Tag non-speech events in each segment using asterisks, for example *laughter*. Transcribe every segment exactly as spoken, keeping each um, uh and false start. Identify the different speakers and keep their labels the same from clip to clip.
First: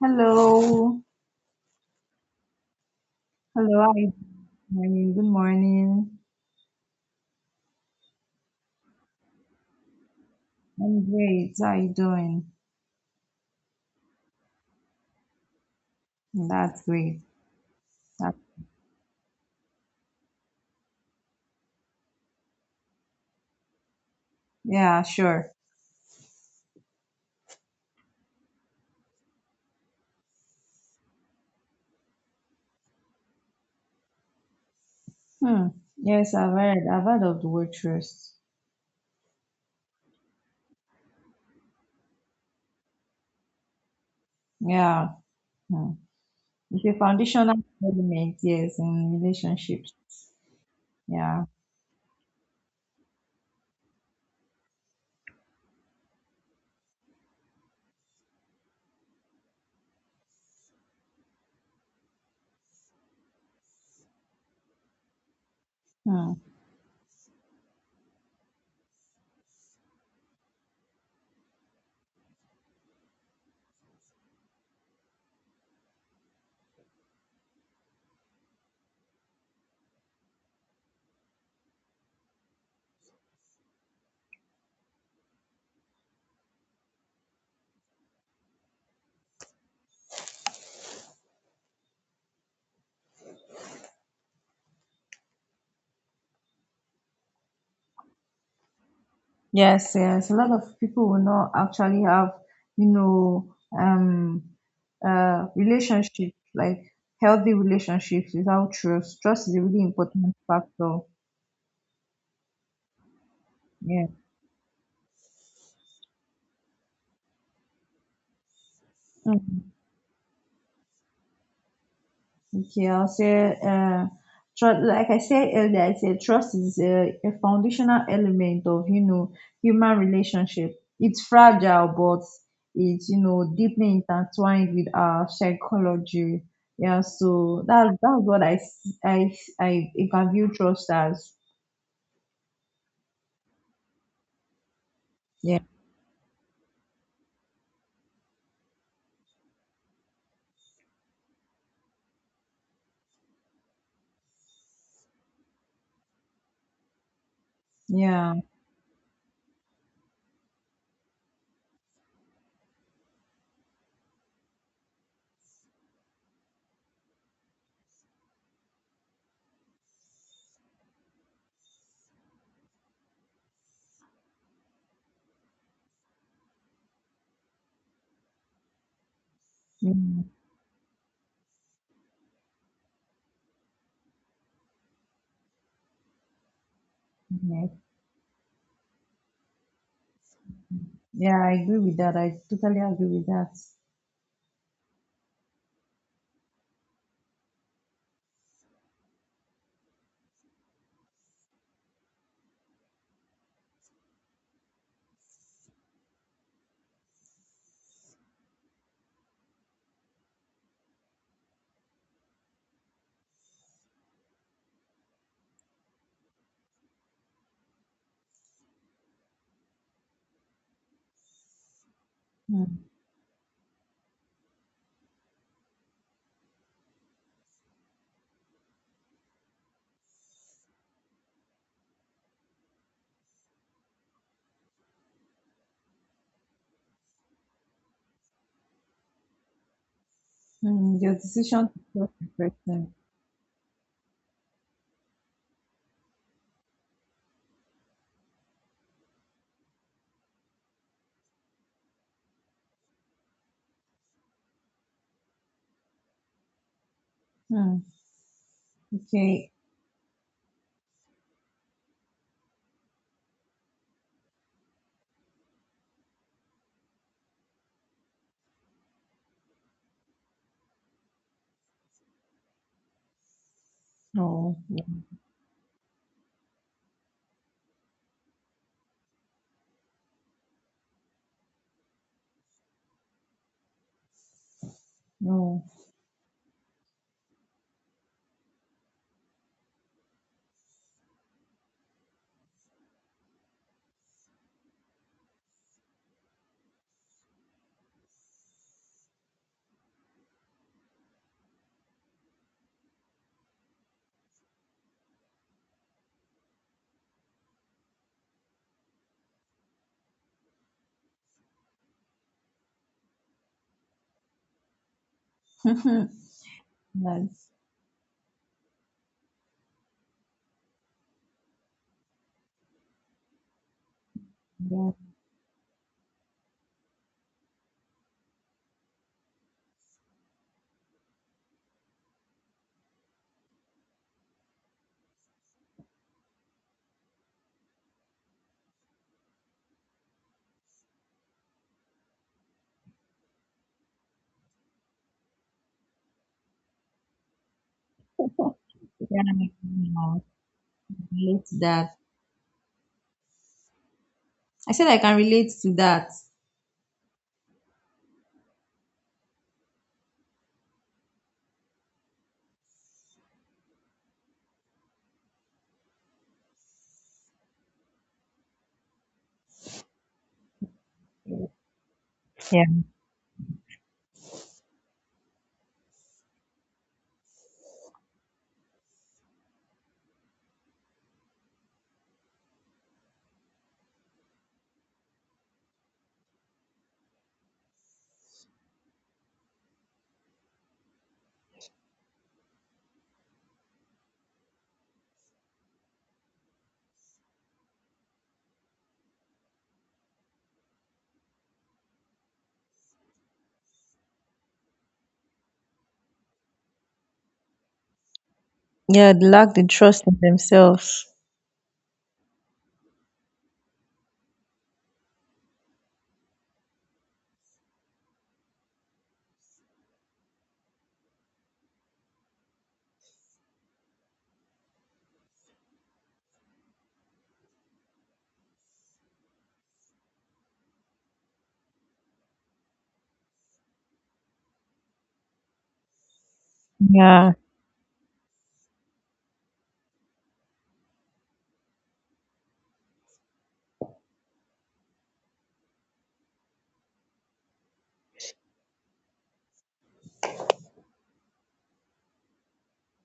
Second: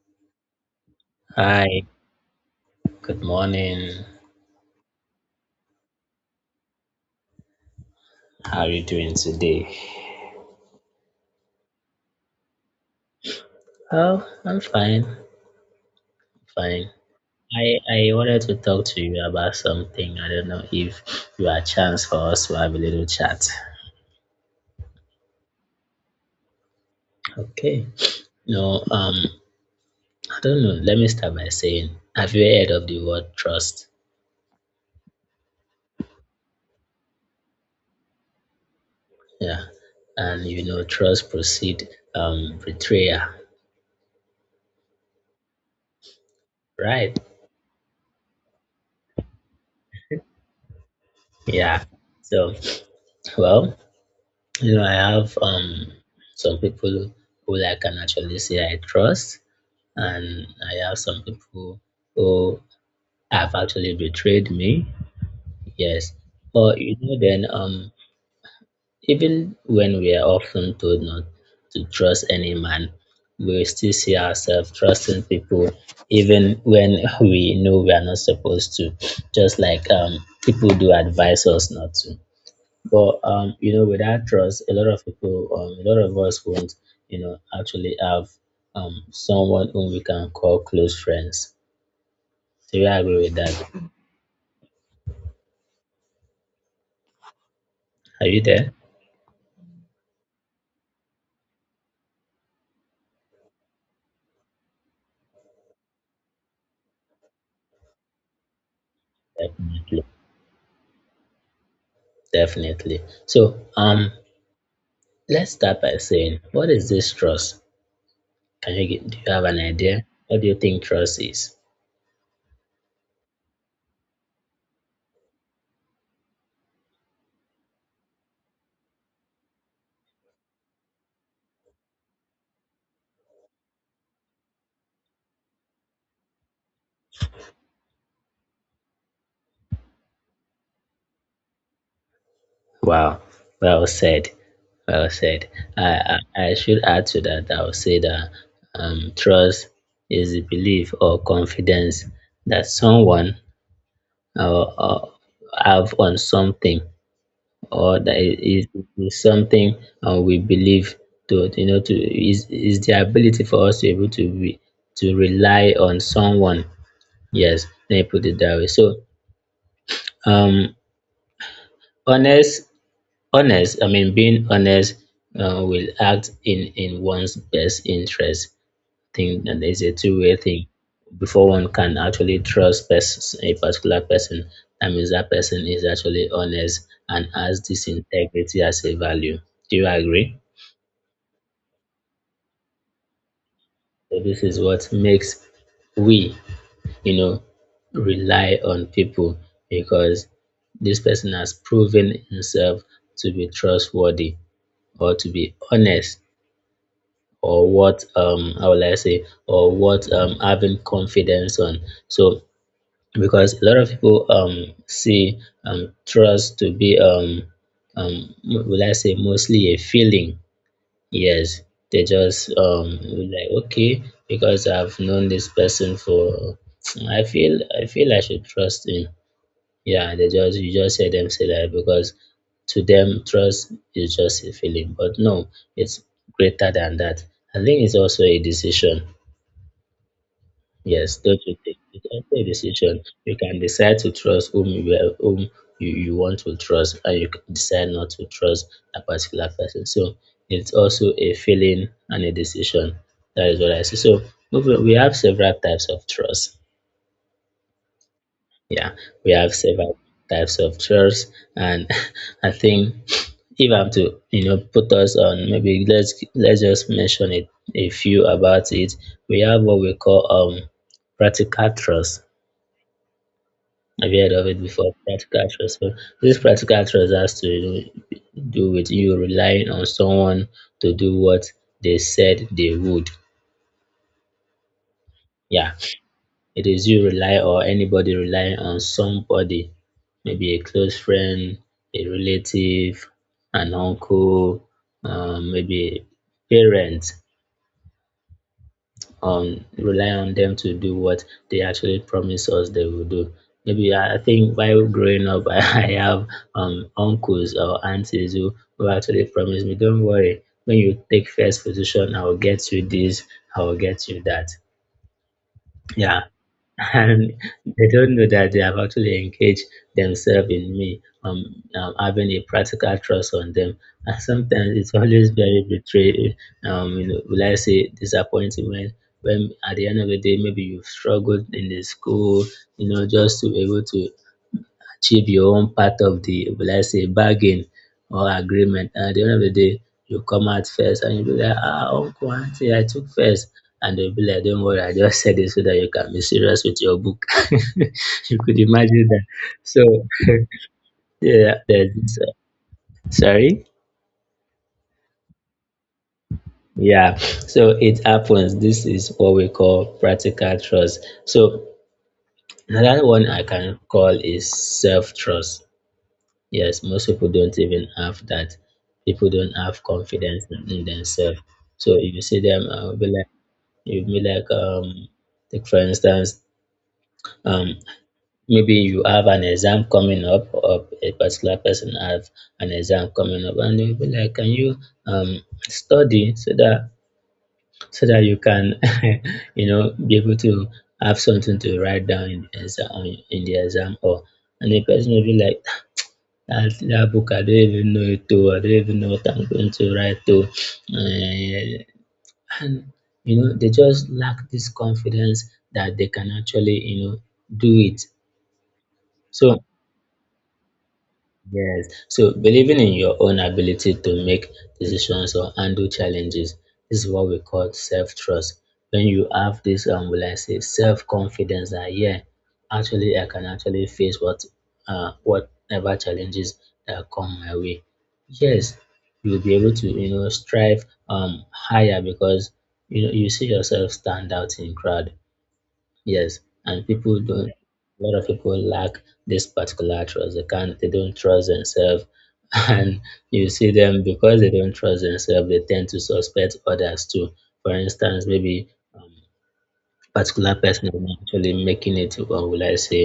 Speaker 1: Hello.
Speaker 2: Hi, good morning.
Speaker 1: Hello. How you doing? Good morning.
Speaker 2: How are you doing today?
Speaker 1: I'm great. How you doing?
Speaker 2: Oh, I'm fine,
Speaker 1: That's
Speaker 2: fine.
Speaker 1: great.
Speaker 2: I, I
Speaker 1: That,
Speaker 2: wanted to talk to you about something. I don't know if you have a chance for us to have a little chat.
Speaker 1: yeah, sure.
Speaker 2: Okay. No, um, I don't know. Let me start by saying, have you heard of the word trust?
Speaker 1: Hmm. Yes, I've heard. I've heard of the word trust.
Speaker 2: Yeah. And you know, trust proceed um betrayal,
Speaker 1: Yeah. Hmm. It's a
Speaker 2: right?
Speaker 1: foundational element, yes, in relationships. Yeah.
Speaker 2: Yeah. So, well, you know, I have um some people who I can actually say I trust, and I have some people who have actually betrayed me. Yes,
Speaker 1: Hmm.
Speaker 2: but you know, then um, even when we are often told not to trust any man, we still see ourselves trusting people, even when *laughs* we know we are not supposed to. Just like um, People do advise us not to. But um, you know, without trust, a lot of people, um, a lot of us won't, you know, actually have um someone whom we can call close friends. So we agree with that. Are you there?
Speaker 1: Yes, yes. A lot of people will not actually have, you know, um, uh, relationships, like healthy relationships, without trust. Trust is a really
Speaker 2: Definitely.
Speaker 1: important factor.
Speaker 2: Definitely. So
Speaker 1: Yeah.
Speaker 2: um let's start by saying, what is this trust? Can you get Do you have an
Speaker 1: Mm.
Speaker 2: idea? What do you think trust is?
Speaker 1: Okay, I'll say, uh, trust, like I said earlier, I said trust is a, a foundational element of, you know, human relationship. It's fragile, but it's, you know, deeply intertwined with our psychology. Yeah, so that, that's what I, s- I, I, I can view trust as.
Speaker 2: Wow. Well said. Well said.
Speaker 1: Yeah.
Speaker 2: I I, I should add to that. I would say that um trust is the belief or confidence that someone uh, uh, have on something, or that
Speaker 1: Yeah.
Speaker 2: it is is something uh, we believe to, you know, to is is the ability for us to be able to re, to rely on someone. Yes, let me put it that way. So um honest, honest i mean being honest, uh, will act in in one's best interest thing, and it's a
Speaker 1: Mm.
Speaker 2: two-way thing. Before one can actually trust pers- a particular person, that means that person is actually honest and has
Speaker 1: Yeah.
Speaker 2: this integrity as a value. Do you agree?
Speaker 1: Yeah, I agree with that. I totally agree with that.
Speaker 2: So this is what makes we, you know, rely on people, because this person has proven himself to be trustworthy or to be honest, or what um how will I say, or what um having confidence on. So because a lot of people um see um trust to be um um will I say mostly a feeling. Yes, they just
Speaker 1: Mm.
Speaker 2: um like, okay, because I've known this person for, I feel I feel I should trust him. Yeah, they just you just hear them say that, because to them trust is just a feeling, but no, it's greater than that. I think it's also a decision.
Speaker 1: Mm. Your
Speaker 2: Yes, don't you
Speaker 1: decision to
Speaker 2: take you
Speaker 1: trust
Speaker 2: can
Speaker 1: the
Speaker 2: take
Speaker 1: person.
Speaker 2: decision. You can decide to trust whom you are- whom you, you want to trust, and you can decide not to trust a particular person. So it's also a feeling and a decision. That is what I see. So moving, we have several types of trust.
Speaker 1: Hmm.
Speaker 2: Yeah, we
Speaker 1: Okay.
Speaker 2: have several types of trust, and *laughs* I think if I'm to, you know, put us on, maybe let's let's just mention it, a few about it. We have what we call um practical trust. Have you heard of
Speaker 1: No.
Speaker 2: it before, practical trust? So this practical trust has to do do with you relying on someone to do what they said they would.
Speaker 1: No.
Speaker 2: Yeah, it is you rely, or anybody relying on somebody, maybe a close friend, a relative, an uncle, um, maybe parent, um rely on them to do what they actually promise us they will do. Maybe I I think while growing up, *laughs* I have um uncles or aunties who, who actually promise me, don't worry, when you take first position, I will get you this, I will get you that.
Speaker 1: *laughs* That's
Speaker 2: Yeah, and *laughs* they don't know that they have actually engaged themselves in me. Um, um, having a practical trust on them, and sometimes
Speaker 1: Yeah. *laughs*
Speaker 2: it's always very betray. Um, you know, will I say disappointing when, when at the end of the day, maybe you've struggled in the school, you know, just to be able to achieve your own part of the, let's say, bargain or agreement. And at the end of the day, you come out first and you'll be like, ah, uncle, auntie, I took first. And they'll be like, don't worry, I just said it so that you can be serious with your book. *laughs* You could imagine
Speaker 1: Yeah,
Speaker 2: that.
Speaker 1: I
Speaker 2: So,
Speaker 1: can
Speaker 2: *laughs*
Speaker 1: relate
Speaker 2: yeah,
Speaker 1: to that.
Speaker 2: there's uh, sorry?
Speaker 1: I said I can relate to that.
Speaker 2: Yeah, so it happens. This is what we call practical trust. So, another one I can call is self trust. Yes, most people don't even have that. People don't have confidence in, in themselves. So if you see them,
Speaker 1: Yeah.
Speaker 2: uh, be like, you be like, um, take for instance, um, maybe you have an exam coming up, or a particular person have an exam coming up, and they'll be like, can you um study so that, so that you can, *laughs* you know, be able to have something to write down in the exam, in the exam, or, and the person will be like, that that book, I don't even know it to. I don't even know what I'm going to write to. Eh, and you know, they just lack this confidence that they can actually, you know, do it.
Speaker 1: Yeah, they lack
Speaker 2: So
Speaker 1: the trust in themselves.
Speaker 2: yes. So believing in your own ability to make decisions or handle challenges, this is what we call self-trust. When you have this, um, will I say, self-confidence, that yeah, actually I can actually face what, uh, whatever challenges that come my way. Yes, you'll be able to, you know, strive um higher, because you know you see yourself stand out in crowd. Yes, and people
Speaker 1: Yeah.
Speaker 2: don't. A lot of people lack this particular trust. They can't. They don't trust themselves, *laughs* and you see them, because they don't trust themselves, they tend to suspect others too. For instance, maybe um, particular person is not actually making it, or will I say,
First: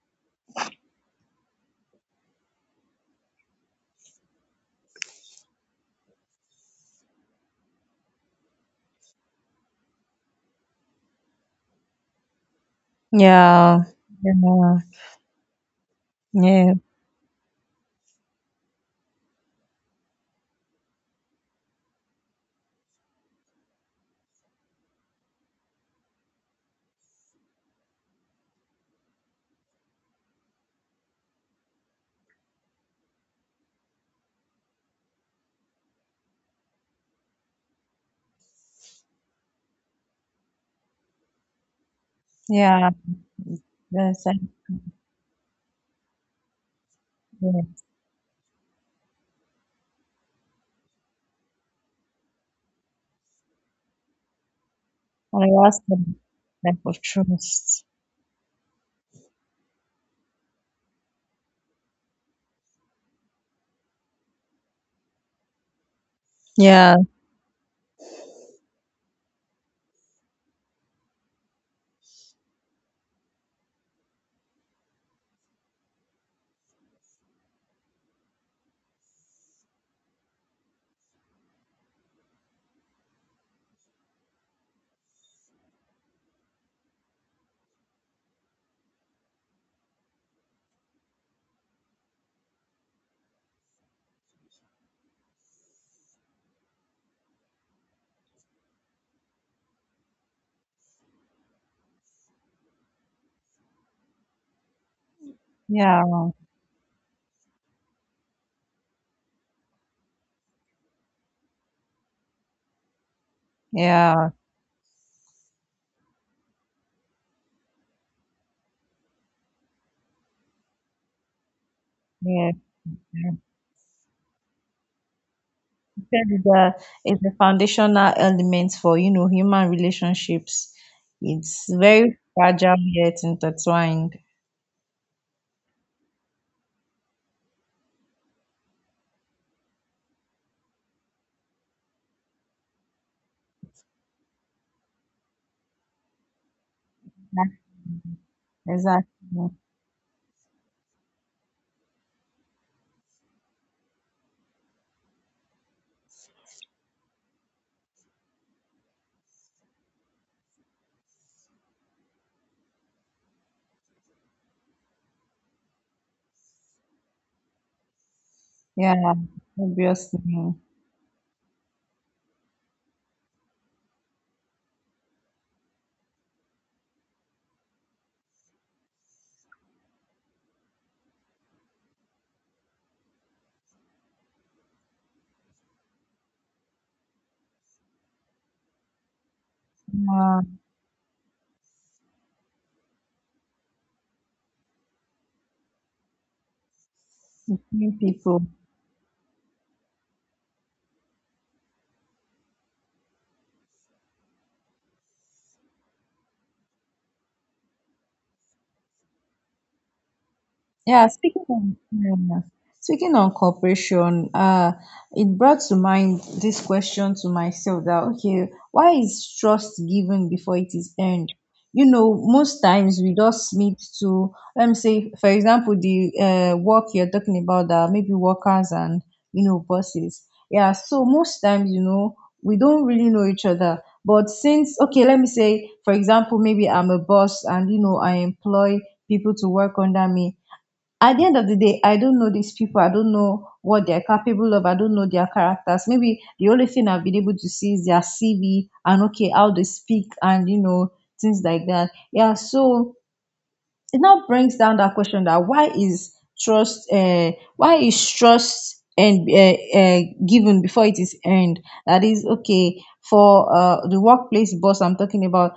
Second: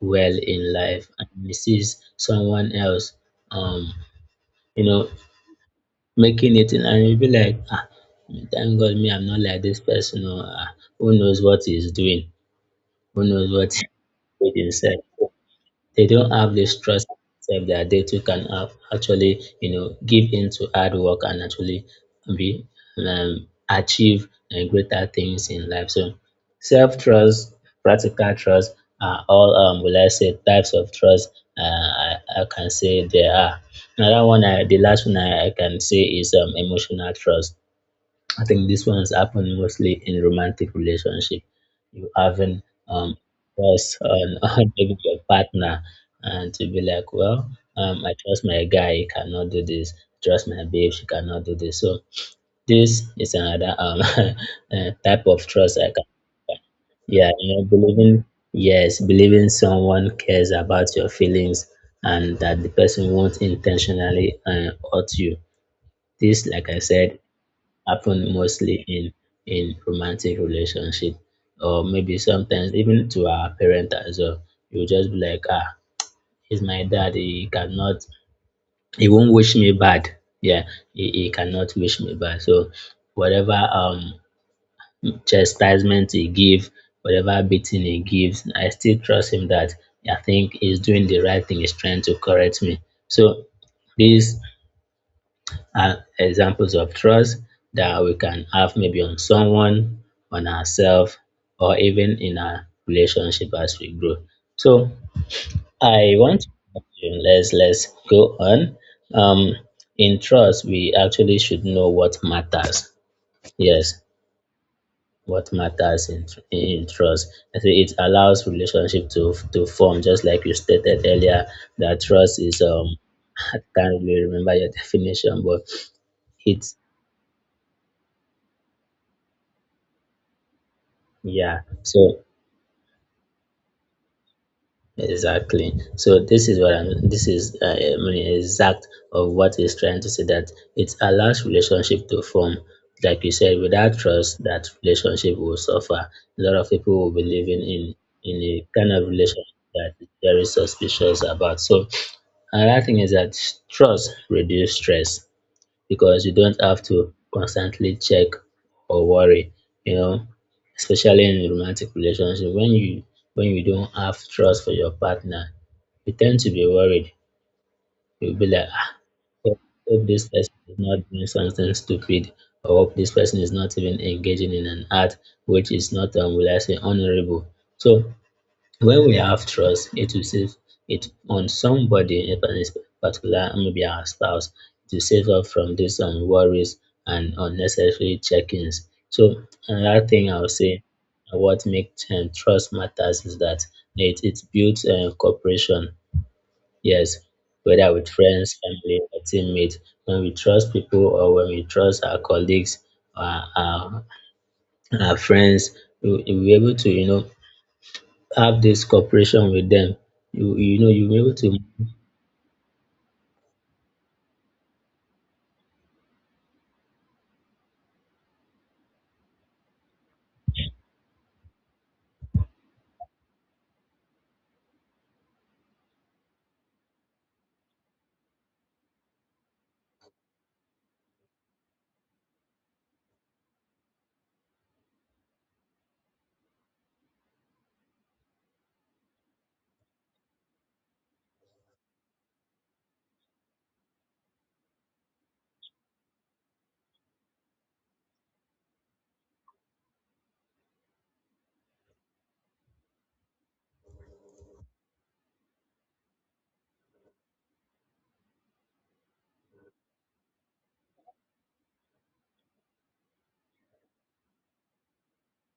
Speaker 2: well in life, and he sees someone else, um, you know, making it, and he'll be like, ah, thank God, me, I'm not like this person, or ah, who knows what he's doing, who knows what
Speaker 1: Yeah.
Speaker 2: with
Speaker 1: Yeah.
Speaker 2: himself. They don't have
Speaker 1: Yeah.
Speaker 2: this trust self that they too can have actually, you know, give into hard work and actually be um, achieve uh, greater things in life. So self trust, practical trust are all um will I say types of trust uh, I, I can say there are. Another one I, the last one I, I can say is um emotional trust. I think this one's happened mostly in romantic relationship. You haven't
Speaker 1: Yeah.
Speaker 2: um trust
Speaker 1: That's I
Speaker 2: on, *laughs* on maybe your partner, and to be like, well,
Speaker 1: Yeah.
Speaker 2: um, I trust my guy, he cannot do this. Trust my babe, she cannot do this. So this is another um *laughs* eh, type of
Speaker 1: I
Speaker 2: trust
Speaker 1: lost
Speaker 2: I
Speaker 1: the
Speaker 2: can,
Speaker 1: lack of
Speaker 2: yeah, you know,
Speaker 1: trust.
Speaker 2: believing, yes, believing someone cares about your feelings and that the person won't intentionally uh, hurt you. This, like I
Speaker 1: Yeah.
Speaker 2: said, happen mostly in in romantic relationship, or maybe sometimes even to our parent as well. You just be like, ah, he's my dad. He cannot, he won't wish me bad. Yeah, he, he cannot wish me bad. So whatever um chastisement he give, whatever beating he gives, I still trust him that I think he's doing the right thing. He's trying to correct me. So this are examples of trust that we can have maybe on someone, on ourselves, or even in our relationship as we grow. So
Speaker 1: Yeah.
Speaker 2: I want to, let's let's go on. Um, in trust, we actually should know what matters. Yes,
Speaker 1: Yeah.
Speaker 2: what matters in in trust. I think it allows relationship to to form, just like you stated earlier. That trust
Speaker 1: Yeah.
Speaker 2: is um *laughs* I can't really remember your *laughs* definition, but
Speaker 1: is a
Speaker 2: it's.
Speaker 1: is a foundational element for you know human relationships.
Speaker 2: Yeah,
Speaker 1: It's very
Speaker 2: so
Speaker 1: fragile yet intertwined.
Speaker 2: exactly. So this is what I'm, this is uh, I mean, exact of what he's trying to say, that it allows relationship to form. Like you said, without trust, that relationship will suffer. A lot of people will be
Speaker 1: Yeah,
Speaker 2: living in in a kind of
Speaker 1: exactly.
Speaker 2: relationship that is very suspicious about. So another thing is that trust reduce stress, because you don't have to constantly check or worry, you know, especially in romantic relationship. When you, when you don't have trust for your partner, you tend to be worried. You'll be like, ah,
Speaker 1: Yeah,
Speaker 2: hope hope this
Speaker 1: obviously.
Speaker 2: person is not doing something stupid, or hope this person is not even engaging in an act which is not, um, will I say, honorable. So when we have trust, it will save it on somebody in particular, maybe our spouse, to save us from these um, worries and unnecessary check-ins. So another thing
Speaker 1: Yeah,
Speaker 2: I would say, uh, what makes um, trust matters is that it, it builds uh, cooperation. Yes, whether
Speaker 1: between
Speaker 2: with
Speaker 1: people.
Speaker 2: friends, family, or teammates, when we trust people, or when we trust our colleagues, our, our, our friends, we- we're able to, you know, have this cooperation with them, you you know
Speaker 1: Yeah,
Speaker 2: you'll be able
Speaker 1: speaking
Speaker 2: to.
Speaker 1: on yeah, yeah. speaking on cooperation, uh, it brought to mind this question to myself that, okay, why is trust given before it is earned? You know, most times we just need to let me say, for example, the uh, work you're talking about, that maybe workers and you know bosses. Yeah, so most times you know we don't really know each other. But since, okay, let me say, for example, maybe I'm a boss and you know I employ people to work under me. At the end of the day, I don't know these people, I don't know what they're capable of, I don't know their characters. Maybe the only thing I've been able to see is their CV and, okay, how they speak and, you know things like that. Yeah, so it now brings down that question, that, why is trust uh, why is trust and uh, uh, given before it is earned. That is, okay, for uh, the workplace boss I'm talking about.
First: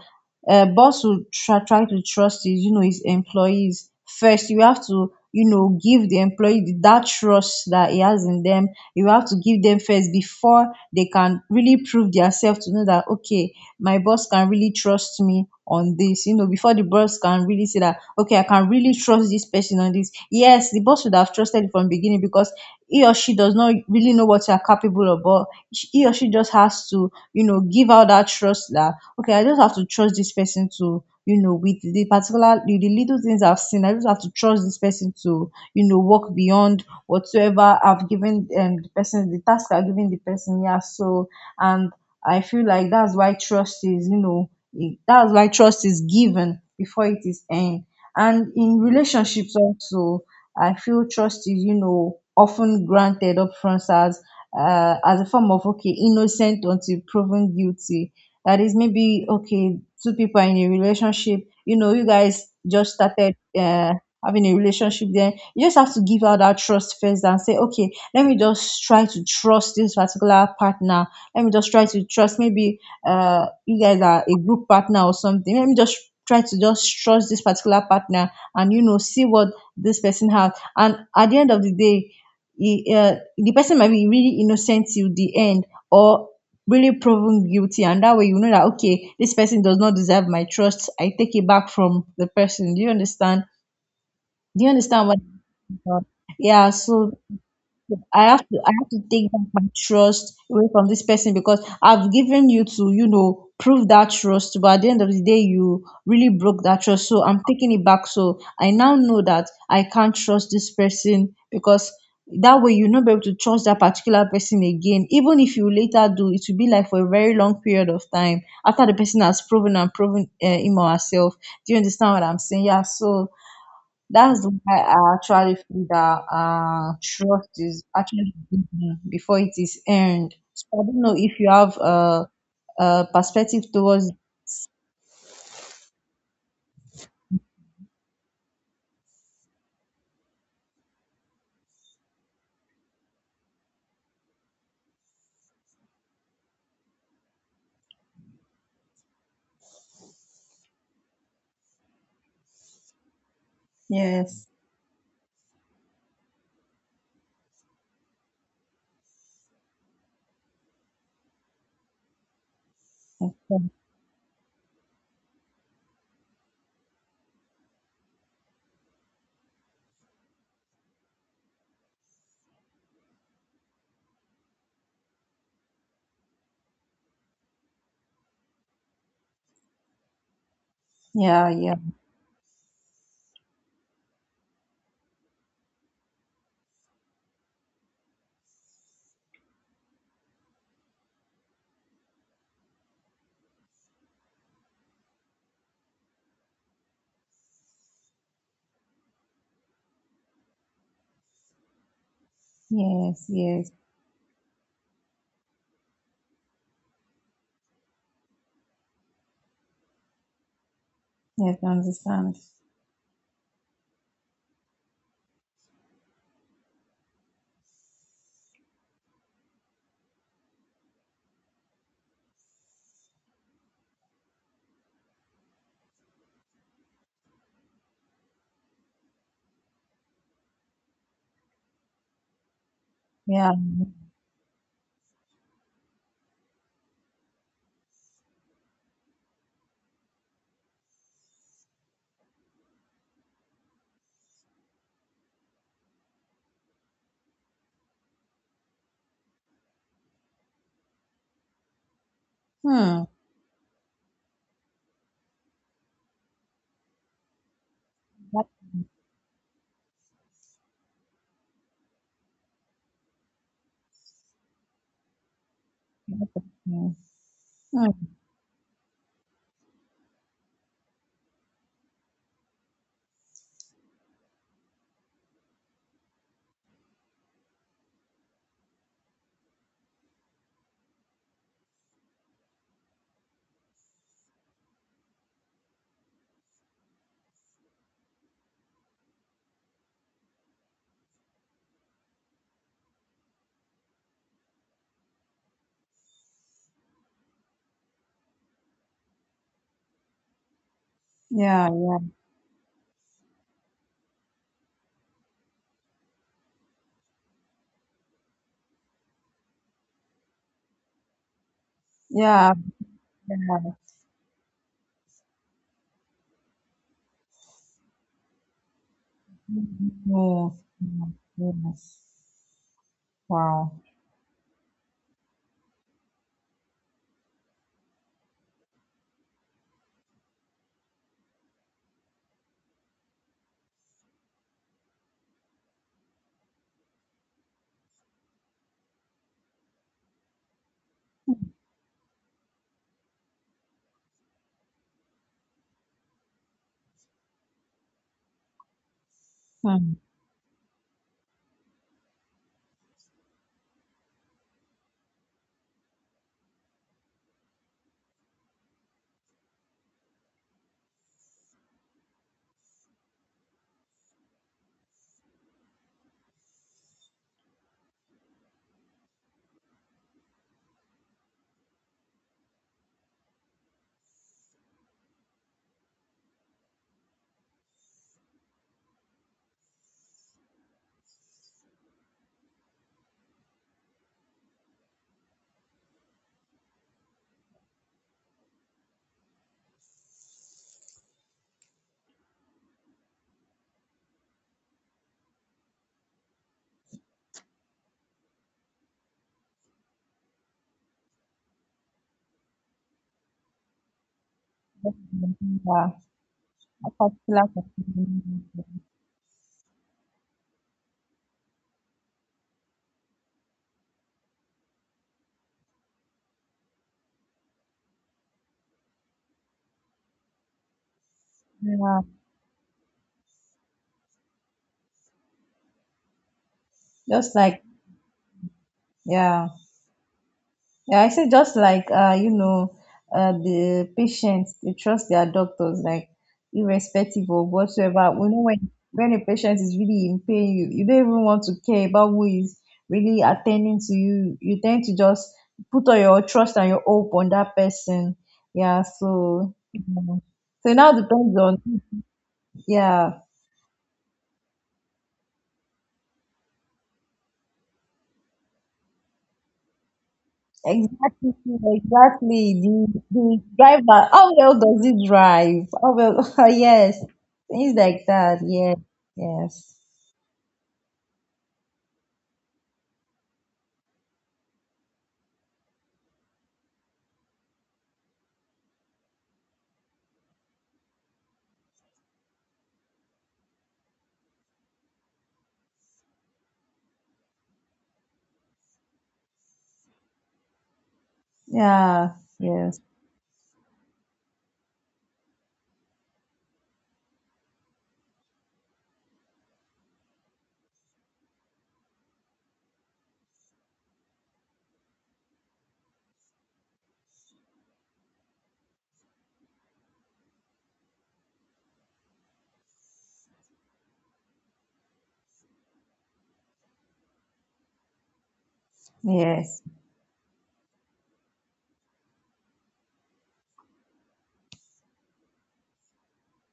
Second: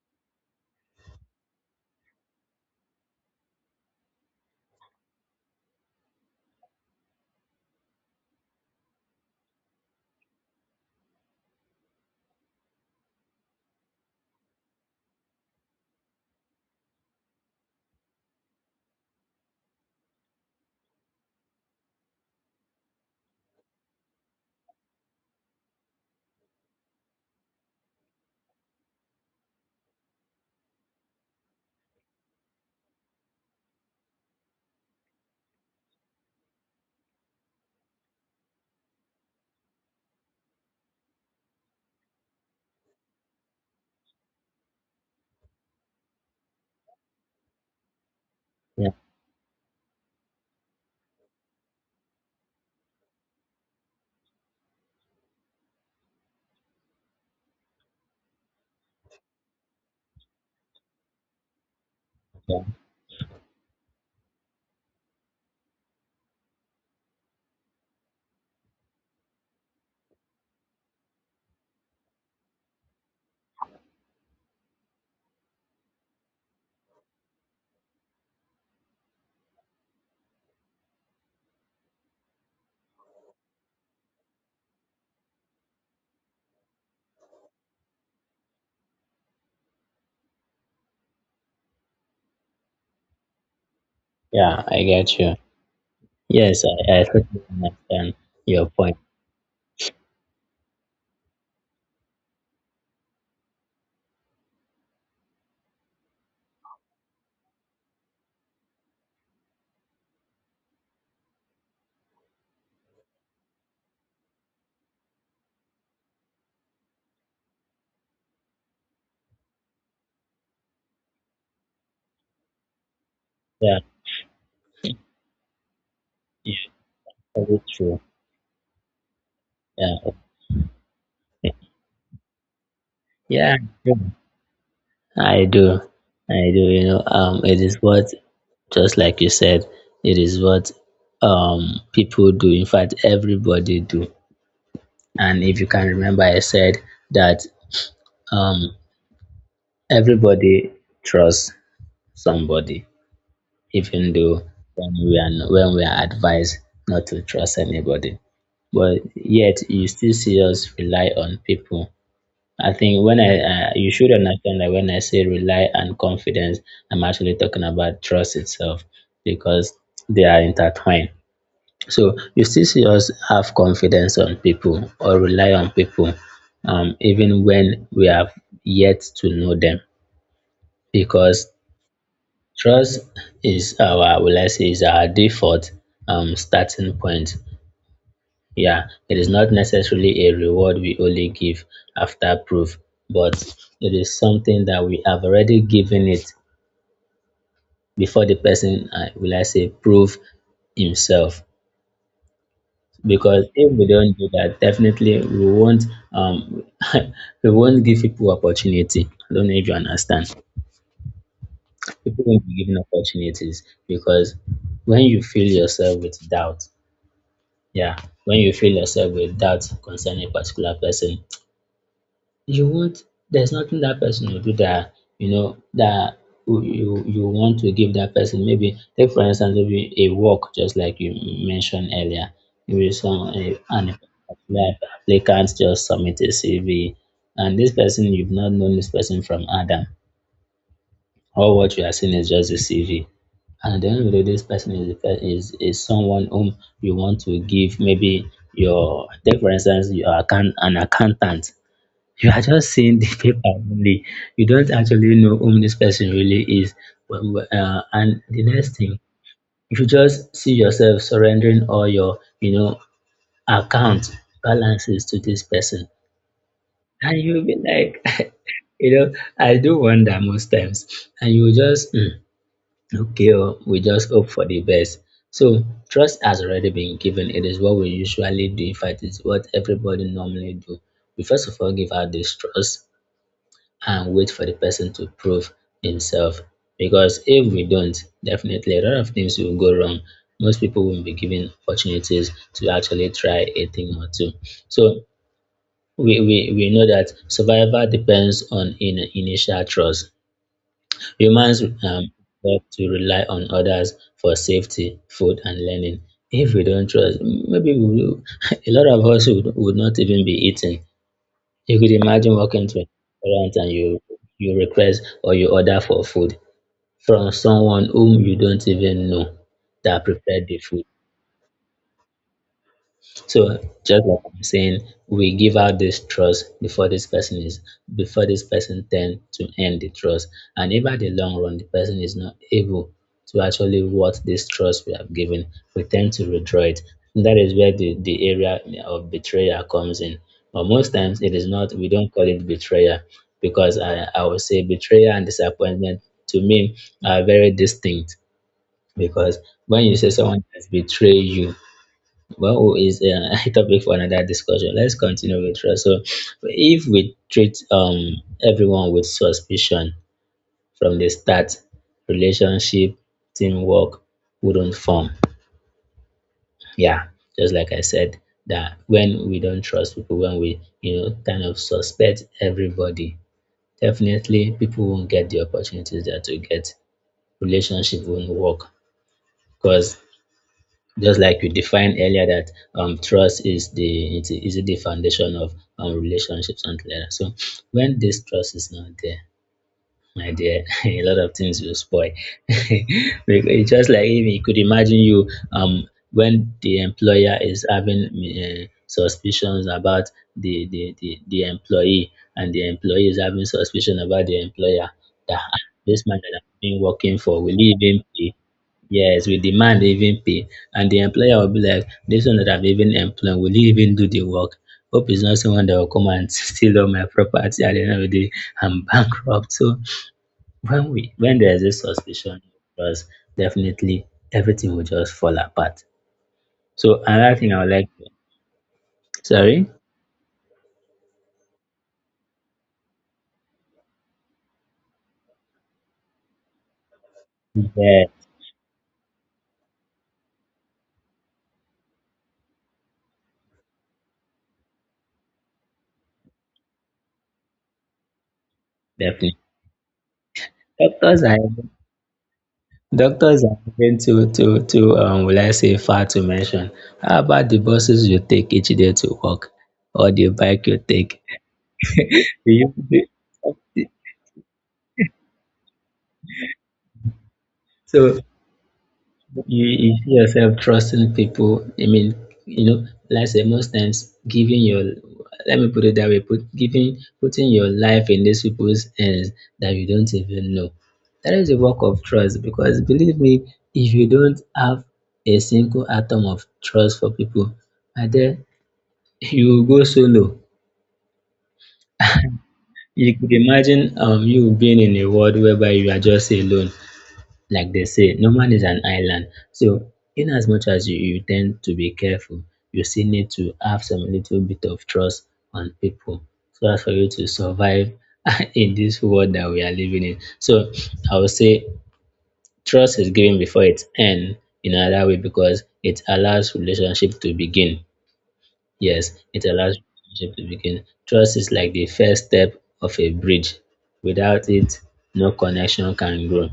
Speaker 1: uh, Boss will try, try to trust his, you know his employees. First you have to, you know give the employee that trust that he has in them. You have to give them first before they can really prove themselves to know that, okay, my boss can really trust me on this. You know before the boss can really say that, okay, I can really trust this person on this. Yes, the boss would have trusted from beginning because he or she does not really know what you are capable of. But sh- he or she just has to, you know give out that trust, that, okay, I just have to trust this person to, you know with the particular, the, the little things I've seen. I just have to trust this person to, you know work beyond whatsoever I've given, um, the person, the task I've given the person. Yeah, so, and I feel like that's why trust is, you know, i- that's why trust is given before it is earned. And in
Speaker 2: Yeah,
Speaker 1: relationships also, I feel trust is, you know, often granted upfront as uh, as a form of, okay, innocent until proven guilty. That is maybe, okay, two people are in a relationship, you know, you guys
Speaker 2: yeah,
Speaker 1: just started uh having a relationship. Then you just have to give out that trust first and say, okay, let me just try to trust this particular partner. Let me just try to trust, maybe uh you guys are a group partner or something. Let me just try to just trust this particular partner and, you know see what this person has. And at the end of the day, he, uh, the person might be really innocent till the end, or really proven guilty. And that way you know that, okay, this person does not deserve my trust. I take it back from the person. Do you understand do
Speaker 2: yeah,
Speaker 1: you
Speaker 2: I
Speaker 1: understand what
Speaker 2: get you.
Speaker 1: I'm talking about?
Speaker 2: Yes,
Speaker 1: Yeah,
Speaker 2: I, I
Speaker 1: so
Speaker 2: totally understand
Speaker 1: I have to
Speaker 2: your
Speaker 1: I have
Speaker 2: point.
Speaker 1: to take back my trust away from this person because I've given you to, you know, prove that trust, but at the end of the day you really broke that trust. So I'm taking it back. So I now know that I can't trust this person, because that way you'll not be able to trust that particular person again. Even if you later do, it will be like for a very long period of time after the person has proven and proven, uh, him or herself. Do you understand what I'm saying? Yeah, so
Speaker 2: Yeah,
Speaker 1: that's why I actually feel that,
Speaker 2: yeah,
Speaker 1: uh, trust
Speaker 2: very
Speaker 1: is
Speaker 2: true.
Speaker 1: actually given before it is
Speaker 2: Yeah,
Speaker 1: earned. So I don't know if you
Speaker 2: okay.
Speaker 1: have a, a
Speaker 2: Yeah,
Speaker 1: perspective towards.
Speaker 2: I do, I do. You know, um, it is what, just like you said, it is what um people do. In fact, everybody do. And if you can remember, I said that um everybody trusts somebody, even though
Speaker 1: Yes.
Speaker 2: when we are no- when we are advised not to trust anybody. But yet you still see us rely on people. I think when I
Speaker 1: Okay.
Speaker 2: uh, you should understand that when I say rely and confidence, I'm actually talking about trust itself because they are intertwined. So you still see us have confidence on people or rely on people, um, even when we have yet to know them,
Speaker 1: Yeah.
Speaker 2: because
Speaker 1: Yeah.
Speaker 2: trust is our, will I say, is our default um, starting point. Yeah, it is not necessarily a reward we only give after proof, but it is something that we have already given it before the person, uh, will I say, prove himself.
Speaker 1: Yes.
Speaker 2: Because
Speaker 1: Yes.
Speaker 2: if we don't do that, definitely we won't um *laughs* we won't give people opportunity. I don't know if you understand.
Speaker 1: Yes, I
Speaker 2: People
Speaker 1: understand.
Speaker 2: won't be given opportunities because when you fill yourself with doubt. Yeah, when you feel yourself with doubt concerning a particular person, you want, there's nothing that person will do that you know that you you you want to give that person. Maybe take for instance maybe a work, just like you mentioned earlier. Maybe some a,
Speaker 1: Yeah.
Speaker 2: an particular applicant just submit a C V, and this person, you've not known this person from Adam, all what you are seeing is just a C V. And at the end of the day, this person is, the pe- is is someone whom you want to give, maybe your, take for instance your account, an accountant. You are just seeing
Speaker 1: Hmm.
Speaker 2: the *laughs* paper only. You don't actually know whom this person really is. But- but, Uh, and the
Speaker 1: That's
Speaker 2: next thing, if you just see yourself surrendering all your you know account balances to this person,
Speaker 1: interesting.
Speaker 2: and you'll be
Speaker 1: Hmm.
Speaker 2: like, *laughs* you know, I do wonder most times, and you will just. "Hmm, okay, oh, we just hope for the best." So, trust has already been given. It is what we usually do. In fact, it's what everybody normally do. We first of all give out this trust and wait for the person to prove himself. Because if we don't, definitely a lot of things will go wrong. Most people won't be given opportunities to actually try a thing or two. So, we, we, we know that survival depends on in, initial trust. Humans
Speaker 1: Yeah. Yeah.
Speaker 2: um love to rely on others for safety, food, and learning. If we don't trust, maybe we will, *laughs* a lot of us would, would not even be eating. You could imagine
Speaker 1: Yeah.
Speaker 2: walking to a restaurant
Speaker 1: Yeah.
Speaker 2: and you you request or you order for food from someone whom you don't even know that prepared the
Speaker 1: No.
Speaker 2: food.
Speaker 1: No, yes.
Speaker 2: So
Speaker 1: Wow.
Speaker 2: just like I'm saying, we give out this trust before this person is before this person tend to end the trust. And if at the long run the person is not able to actually what this trust we have given, we tend to withdraw it. And that is where the, the area of betrayal comes in. But most times it is not, we don't call it betrayal because I, I would say betrayal and disappointment, to me, are very distinct. Because when
Speaker 1: Hmm.
Speaker 2: you say someone has betrayed you, well, oh, is uh, a *laughs* topic for another discussion. Let's continue with trust. So if we treat um everyone with suspicion from the start, relationship, teamwork wouldn't form. Yeah, just like I said, that when we don't trust people, when we you know kind of suspect everybody, definitely people won't get the opportunities that to get, relationship won't work, because just like we defined earlier, that um, trust is the it is the foundation of um, relationships and like that. So when this trust is not there, my dear, *laughs* a lot of things will spoil. *laughs* Because it's just like, if you could imagine you, um when the employer is having uh, suspicions about the, the the the employee, and the employee is having suspicion about the employer, that "Ah,
Speaker 1: Yeah.
Speaker 2: this man that I've been
Speaker 1: A
Speaker 2: working for,
Speaker 1: particular.
Speaker 2: will he even pay? Yes, we demand even pay," and the employer will be like, "This one that i have even employed, will you even do the work? Hope it's not someone that will come and *laughs* steal all my property at the end of the day. I'm *laughs* bankrupt." So when we when there's a
Speaker 1: Yeah.
Speaker 2: suspicion of, definitely everything will just fall apart. So
Speaker 1: just
Speaker 2: another thing I
Speaker 1: like
Speaker 2: would like to,
Speaker 1: yeah
Speaker 2: sorry?
Speaker 1: yeah i say just like uh you know uh the patients, they trust their doctors, like, irrespective of
Speaker 2: Yeah,
Speaker 1: whatsoever, you know when when a patient is really in pain, you, you don't even want to care about who is really attending to you. You tend to just put all your trust and your hope on that person. Yeah,
Speaker 2: definitely.
Speaker 1: so, you know, so now
Speaker 2: Doctors
Speaker 1: depends
Speaker 2: are
Speaker 1: on. Yeah.
Speaker 2: Doctors are given too, too, too, um, will I say, far to mention. How about the buses you take each day to work, or the bike you take?
Speaker 1: Exactly,
Speaker 2: Do
Speaker 1: exactly.
Speaker 2: you,
Speaker 1: The
Speaker 2: do,
Speaker 1: the driver, how well does he drive? How well, *laughs* yes, things like
Speaker 2: so
Speaker 1: that. Yes,
Speaker 2: You
Speaker 1: yes,
Speaker 2: you see yourself trusting people. I mean, you know, like I said, most times giving your let me put it that way, put giving putting your life in these people's hands that you don't even know. That is a work of trust, because believe me, if you don't have a single atom of trust for people, and then you will go solo.
Speaker 1: yeah, yes,
Speaker 2: You could imagine um you being in a world whereby you are just alone. Like they say, no man is an island. So, in as much as you, you tend to be careful, you still need to have some little bit of trust on people so as for you to survive *laughs* in this world that we are living in. So, I would say trust is given before it end, in another way, because it allows relationship to begin. Yes, it
Speaker 1: yes.
Speaker 2: allows relationship to begin. Trust is like the first step of a bridge. Without it, no connection can grow.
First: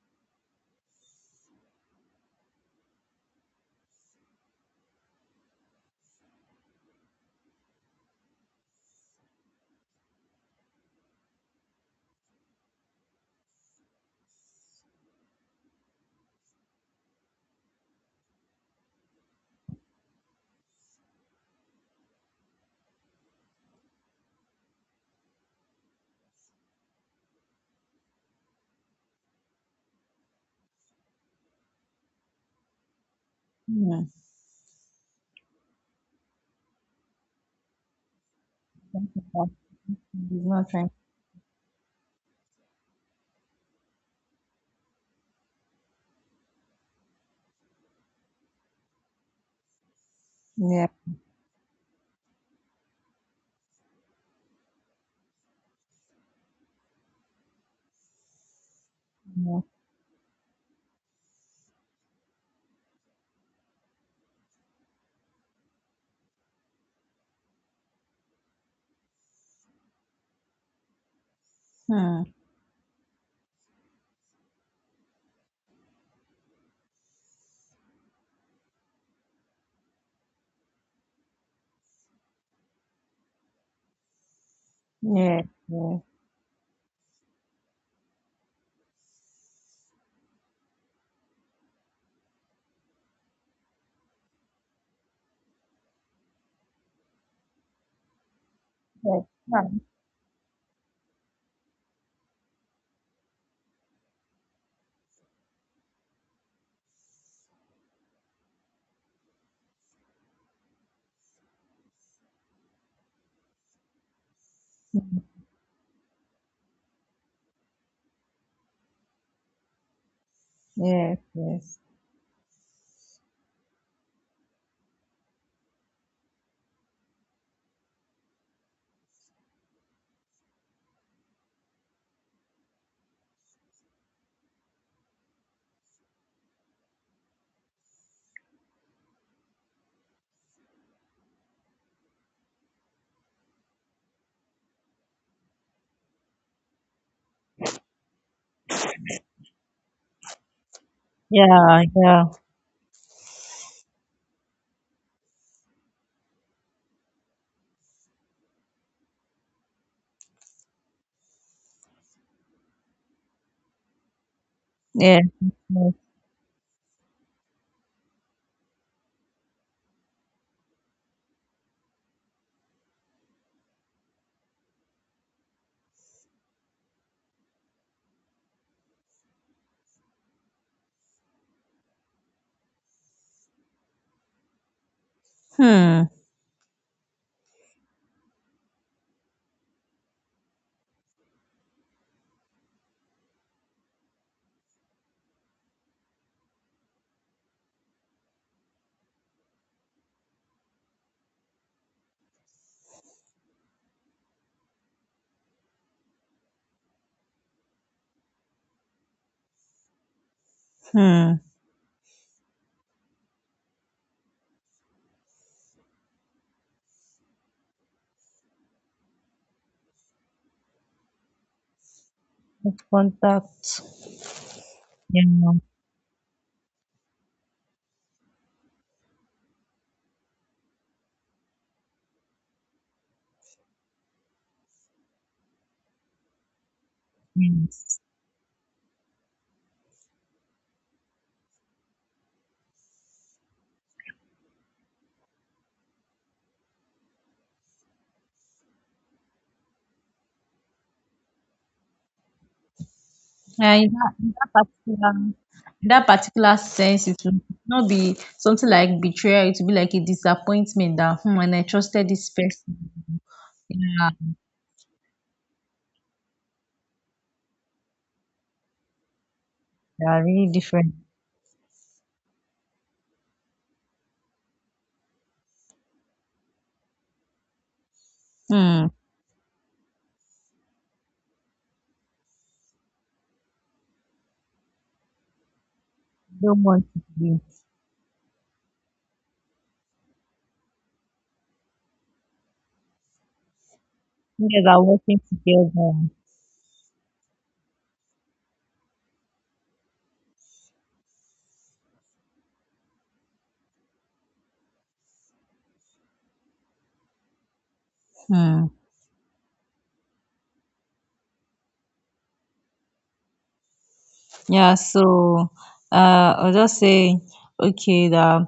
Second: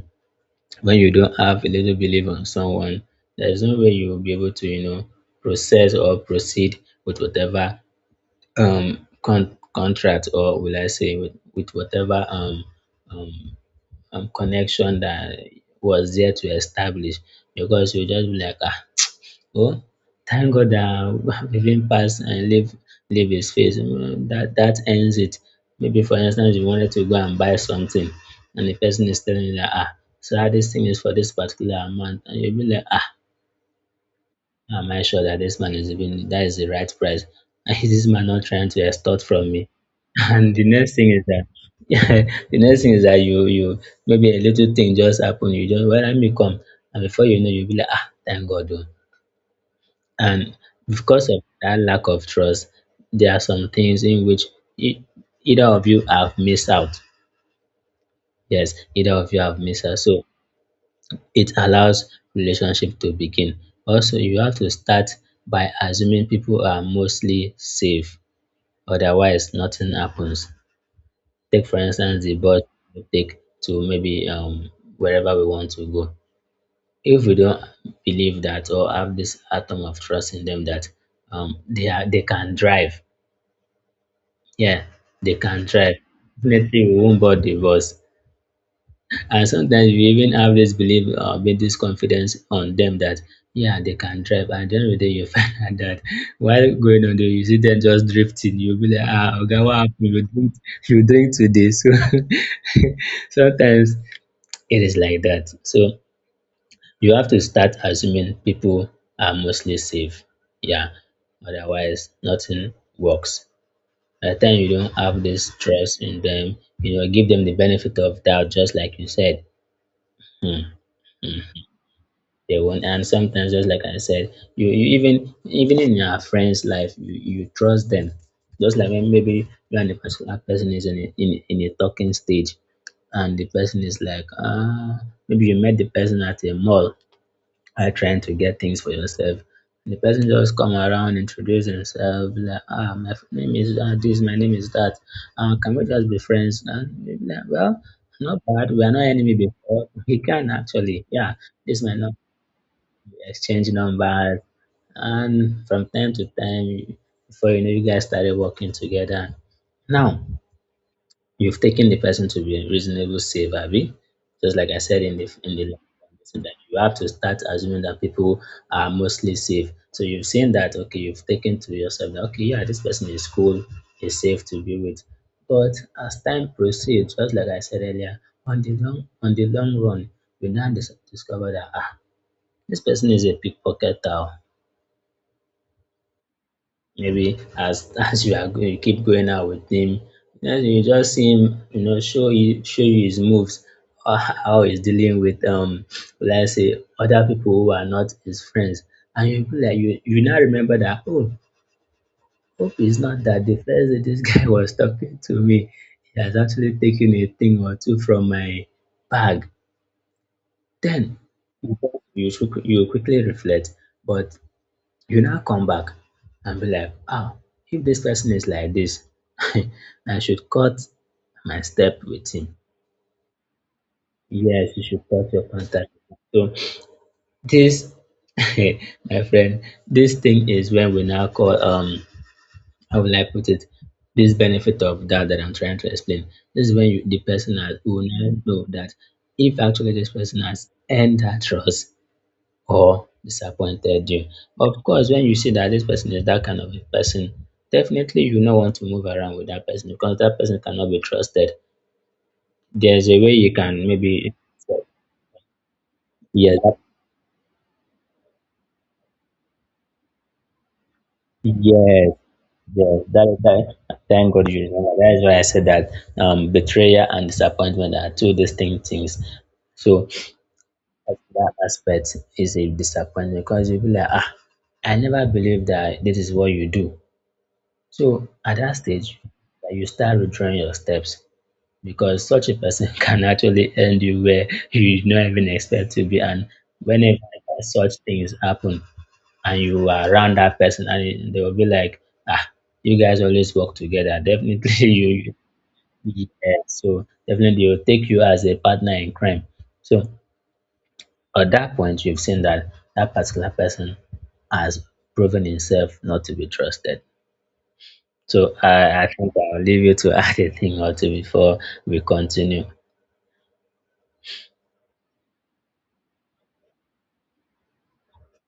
Speaker 2: When you don't have a little belief on someone, there's no way you will be able to, you know, process or proceed with whatever um con- contract, or will I say with, with whatever um, um um connection that was there to establish, because you just be like, ah, oh, thank God that *laughs* we've even passed and leave leave his face. Mm, That that ends it. Maybe for instance you wanted to go and buy something, and the person is telling you that, ah, so that this thing is for this particular amount, and you'll be like, ah,
Speaker 1: Hmm.
Speaker 2: am I sure that this man is even that is the right price? *laughs* And is this man not trying to extort
Speaker 1: Yeah.
Speaker 2: from me? *laughs*
Speaker 1: He's
Speaker 2: And the
Speaker 1: not trying.
Speaker 2: next thing is that, *laughs* the next thing is that you you maybe a little thing just happen, you just, well, let me come, and before you know, you'll be like, ah, thank God, oh. And
Speaker 1: Yeah,
Speaker 2: because of that lack of trust, there are some things in which e- either of you have missed out. Yes, either of you have
Speaker 1: yeah.
Speaker 2: missed out. So it allows relationship to begin. Also, you have to start by assuming people are mostly safe. Otherwise, nothing happens. Take for
Speaker 1: Hmm.
Speaker 2: instance the bus we take to, maybe, um wherever we want to go. If we don't believe that or have this atom of trust in them that, um they are they can drive. Yeah, they
Speaker 1: Yeah,
Speaker 2: can try.
Speaker 1: yeah,
Speaker 2: Definitely, we won't bought divorce. And sometimes we even have this belief or build this confidence on them that, yeah, they can drive. And at the end of the day, you *laughs* find out that while going on there, you see them just drifting. You'll be like,
Speaker 1: yes,
Speaker 2: ah, okay,
Speaker 1: yeah.
Speaker 2: what happened? You drink, you drink today. *laughs* So sometimes it is like that. So you have to start assuming people are mostly safe. Yeah, otherwise nothing works. By the time you don't have this trust in them, you know, give them the benefit of doubt, just like you said.
Speaker 1: Yes, yes.
Speaker 2: They won't. And sometimes, just like I said, you, you even even in your friend's life, you, you trust them. Just like when maybe you and the particular person is in a, in, in a talking stage, and the person is like, ah, maybe you met the person at a mall, are trying to get things for yourself. And the person just come around, introduce himself, like, ah, my f- name is uh, this, my name is that. Uh, can we just be friends? And you'll be like, well, not bad. We are not enemy before. He can actually, yeah. This
Speaker 1: Yeah,
Speaker 2: might not
Speaker 1: yeah,
Speaker 2: be, exchange numbers, and from time to time, before you know, you guys started working together. Now, You've taken the person to be a reasonable safe, Abby. Just like I said in
Speaker 1: yeah.
Speaker 2: the in the last
Speaker 1: Yes.
Speaker 2: conversation, that you have to start assuming that people are mostly safe. So you've seen that, okay, you've taken to yourself that, okay, yeah, this person is cool, is safe to be with. But as time proceeds, just like I said earlier, on the long on the long run, you now dis- discover that, ah, this person is a pickpocketer. Oh,
Speaker 1: Hmm.
Speaker 2: maybe as *laughs* as you are go- you keep going out with him, then you just see him, you know, show you show you his moves, uh, how he's dealing with um, let's say, other people who are not his friends, and you be like, you you now remember that, oh, hope it's not that the first day this *laughs* guy was talking to me, he has actually taken a thing or two from my bag. Then
Speaker 1: Hmm.
Speaker 2: you you should- you quickly reflect, but you now come back and be like, ah, if this person is like this, *laughs* I should cut my step with him.
Speaker 1: Contact.
Speaker 2: Yes, you should
Speaker 1: Yeah.
Speaker 2: cut your contact. So this, *laughs* my friend, this thing is when we now call, um how will I put it? This benefit of doubt that I'm trying to explain. This is when you, the person
Speaker 1: Yeah.
Speaker 2: has, will now know that if actually this person has earned that trust or disappointed you. Of course, when you see that this person is that kind of a person, definitely you don't want to move around with that person because that person cannot be trusted. There's a way you
Speaker 1: Yeah,
Speaker 2: can
Speaker 1: in that,
Speaker 2: maybe,
Speaker 1: in that particular in that particular
Speaker 2: yes, that-
Speaker 1: sense, it will not be something like betrayal. It will be like a disappointment that, hmm, and I
Speaker 2: yes,
Speaker 1: trusted this person.
Speaker 2: yes. That, that,
Speaker 1: Yeah,
Speaker 2: thank God you remember. That is why I said that, um, betrayal and disappointment are two distinct things.
Speaker 1: they
Speaker 2: So
Speaker 1: are really different.
Speaker 2: that's- that aspect is a disappointment because you'll be like, ah, I never believed that this is what you do. So at that
Speaker 1: Hmm,
Speaker 2: stage, that you start withdrawing your steps because such a person *laughs* can actually end you where you did not even expect to be. And
Speaker 1: don't want to
Speaker 2: whenever
Speaker 1: be.
Speaker 2: such things happen and you are around that person, and it- they will be like, ah, you guys always work together. *laughs*
Speaker 1: You guys are
Speaker 2: Definitely,
Speaker 1: working
Speaker 2: you,
Speaker 1: together.
Speaker 2: you yeah, so definitely they'll take you as a partner in crime. So at that point, you've seen that that particular person has proven himself not to be trusted. So
Speaker 1: Hmm.
Speaker 2: I, I think I'll leave you to *laughs* add a thing or two before we continue.
Speaker 1: Yeah, so, uh, I'll just say, okay, that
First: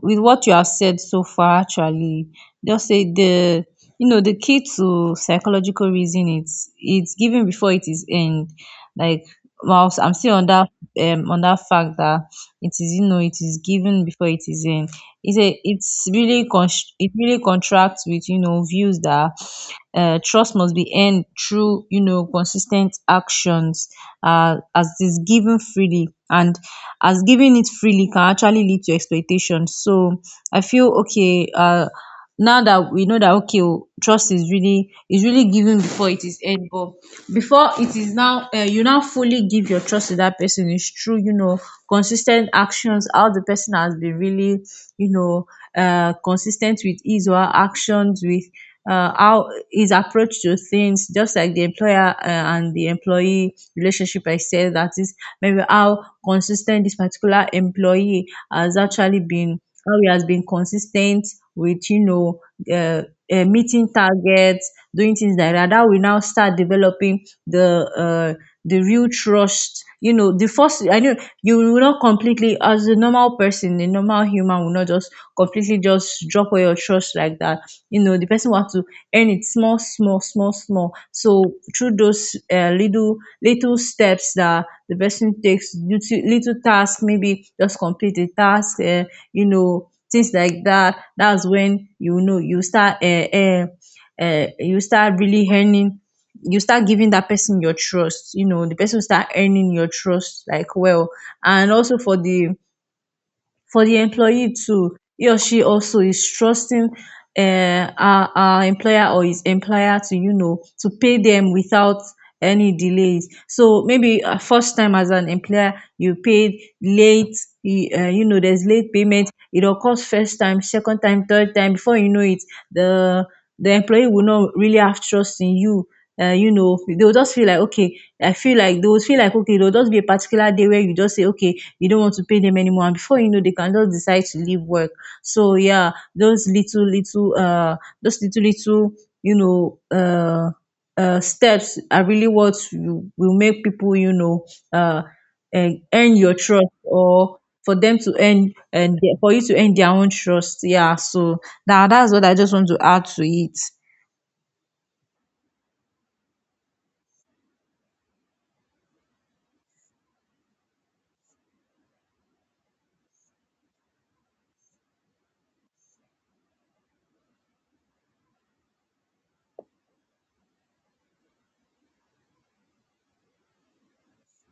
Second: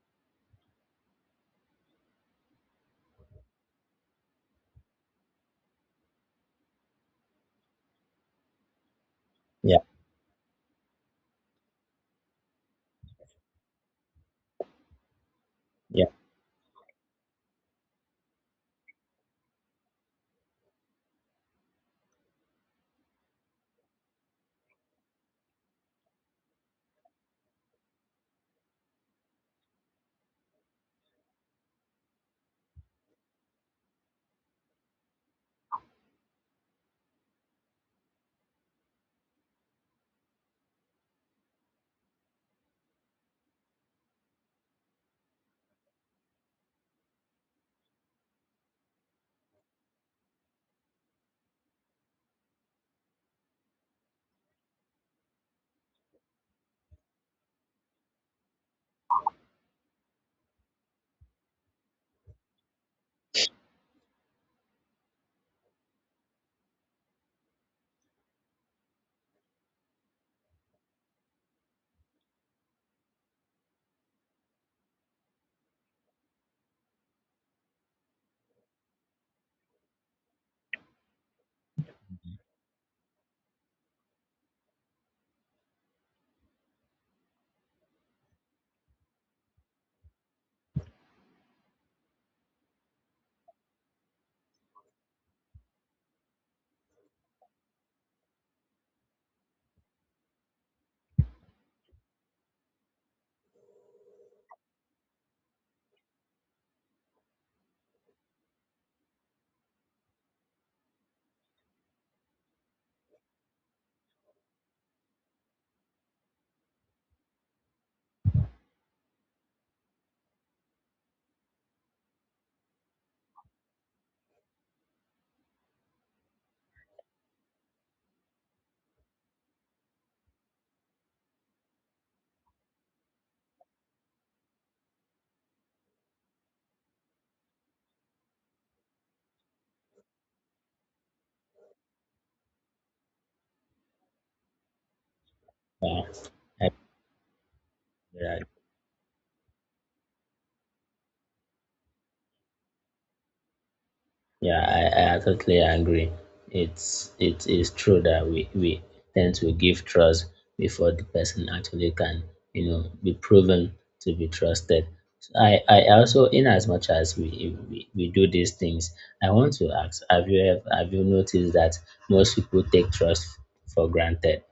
Speaker 1: with what you have said so far, actually, just say the you know the key to psychological reason, it's it's given before it is end. Like,
Speaker 2: Yeah,
Speaker 1: whilst I'm still on that um on that fact that it is, you know it is given before it is end. It's a it's
Speaker 2: yeah,
Speaker 1: really con- it really contracts with, you know views that, uh, trust must be earned through, you know consistent actions, uh, as it is given freely and as giving it freely can actually lead to exploitation. So I feel, okay. Uh, now that we know that, okay, oh, trust is really is really given before it is earned, but before it is now, uh, you now fully give your trust to that person is true. You know, consistent actions, how the person has been really, you know uh consistent with his or her actions, with, uh, how his approach to things. Just like the employer, uh, and the employee relationship, I said that is maybe how consistent this particular employee has actually been, how he has been consistent with, you know, uh, uh, meeting targets, doing things like that. That will now start developing the uh, the real trust. You know, the first I know, you will not completely, as a normal person, a normal human, will not just completely just drop all your trust like that. You know the person will to earn it, small, small, small, small. So, through those, uh, little little steps that the person takes, little, little task, maybe just complete a task, uh, you know things like that. That's when, you know you start uh, uh, uh, you start really earning, you start giving that person your trust. You know the person will start earning your trust, like, well. And also for the for the employee too. He or she also is trusting, uh, our our employer, or his employer, to, you know to pay them without any delays. So maybe, uh, first time as an employer you paid late, y- uh, you know there's late payment. It occurs first time, second time, third time. Before you know it, the the employee will not really have trust in you. Uh, you know They will just feel like, okay, I feel like, they will feel like, okay, there will just be a particular day where you just say, okay, you don't want to pay them anymore, and before you know, they can just decide to leave work. So yeah, those little little uh those little little, you know uh uh steps are really what you, will make people, you know uh and
Speaker 2: yeah,
Speaker 1: earn your trust,
Speaker 2: I,
Speaker 1: or for them to
Speaker 2: yeah,
Speaker 1: earn, and for you to earn their own trust. Yeah, so that that's what I just want to add to it.
Speaker 2: yeah, I, I totally agree. It's, it is true that we we tend to give trust before the person actually can, you know, be proven to be trusted. So I I also, in as much as we, we we do these things, I want to ask: have you ever, have you noticed that most people take trust for granted?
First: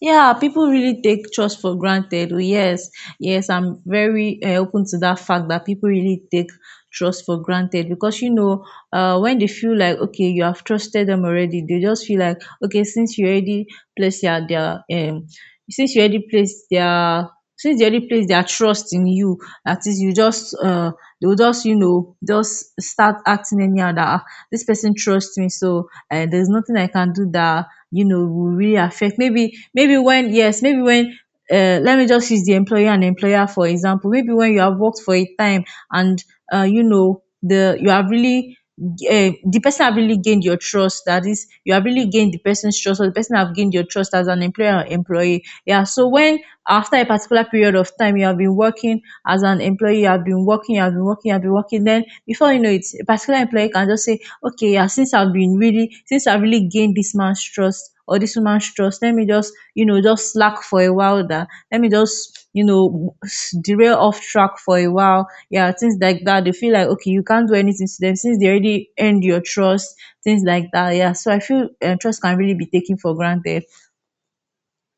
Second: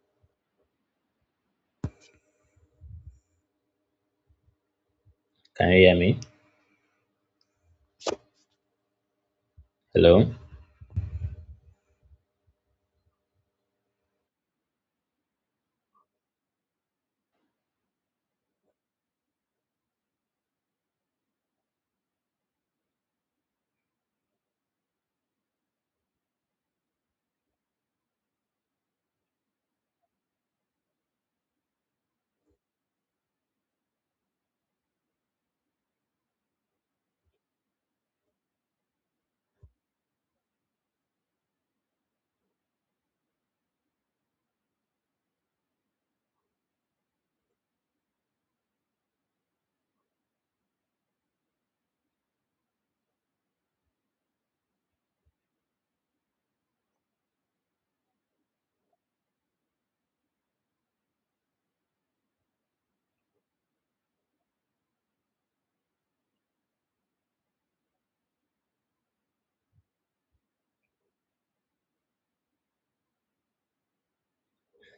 Speaker 1: Yeah, people really take trust for granted. Oh, yes, yes, I'm very, uh, open to that fact that
Speaker 2: Can you
Speaker 1: people
Speaker 2: hear me?
Speaker 1: really take trust for granted, because, you know, uh, when they feel like, okay,
Speaker 2: Hello.
Speaker 1: you have trusted them already, they just feel like, okay, since you already placed their their um, since you already placed their since they already placed their trust in you. That is, you just uh, They will just, you know just start acting anyhow, that, "Ah, this person trusts me, so, uh, there's nothing I can do that, you know will really affect." Maybe maybe when, yes, maybe when, uh, let me just use the employer and employer, for example. Maybe when you have worked for a time and, uh, you know the you have really uh, the person have really gained your trust. That is, you have really gained the person's trust, or the person have gained your trust, as an employer or employee. Yeah, so when, after a particular period of time, you have been working as an employee, you have been working you have been working you have been working, then before you know it, a particular employee can just say, okay, yeah, since i've been really since I've really gained this man's trust, or this woman's trust, let me just, you know just slack for a while. That, let me just, you know s- derail off track for a while, yeah, things like that. They feel like, okay, you can't do anything to them since they already earned your trust, things like that. Yeah, so I feel, uh, trust can really be taken for granted.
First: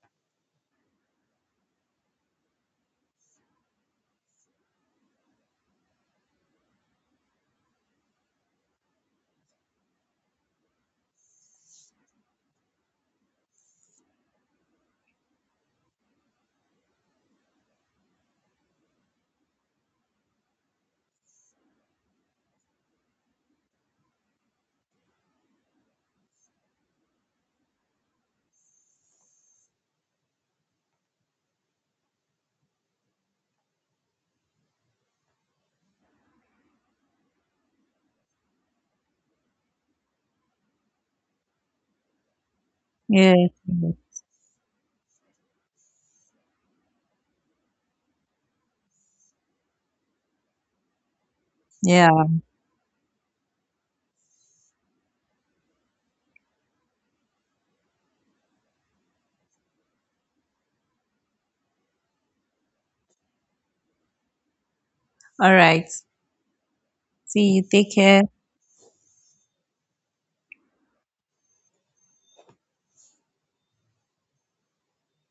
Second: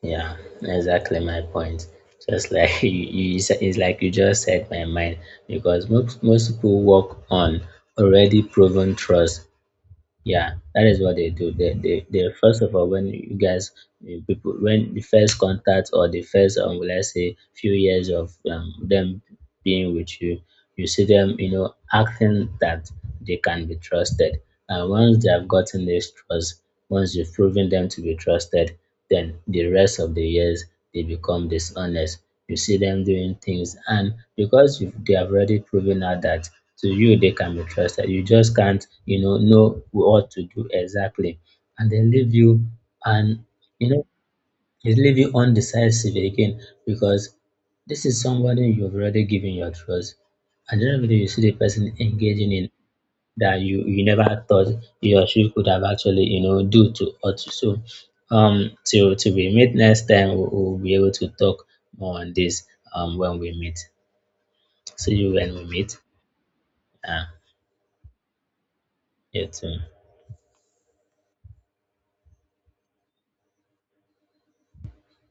Speaker 2: Yeah, exactly my point. Just like *laughs* you, you said, it's like you just said my mind, because most most people work on already proven trust. Yeah, that is what they do. They, they, they first of all, when you guys, you people, when the first contact or the first, um, let's say, few years of, um, them being with you, you see them, you know, acting that they can be trusted. And once they have gotten this trust, once you've proven them to be trusted, then the rest of the years they become dishonest. You see them doing things, and because you've, they have already proven out that to you they can be trusted. You just can't, you know, know what to do exactly. And they leave you
Speaker 1: Yeah,
Speaker 2: and, you know, they leave you undecisive again because this is somebody you've already given your trust. And then when you see the person
Speaker 1: yeah.
Speaker 2: engaging in that you you never thought you or she could have actually, you know, do to us. So, um till till we meet next time, we'll, we'll be able to talk more on this um when we meet. See you
Speaker 1: All
Speaker 2: when we
Speaker 1: right.
Speaker 2: meet. Uh,
Speaker 1: See you, take care.
Speaker 2: you too.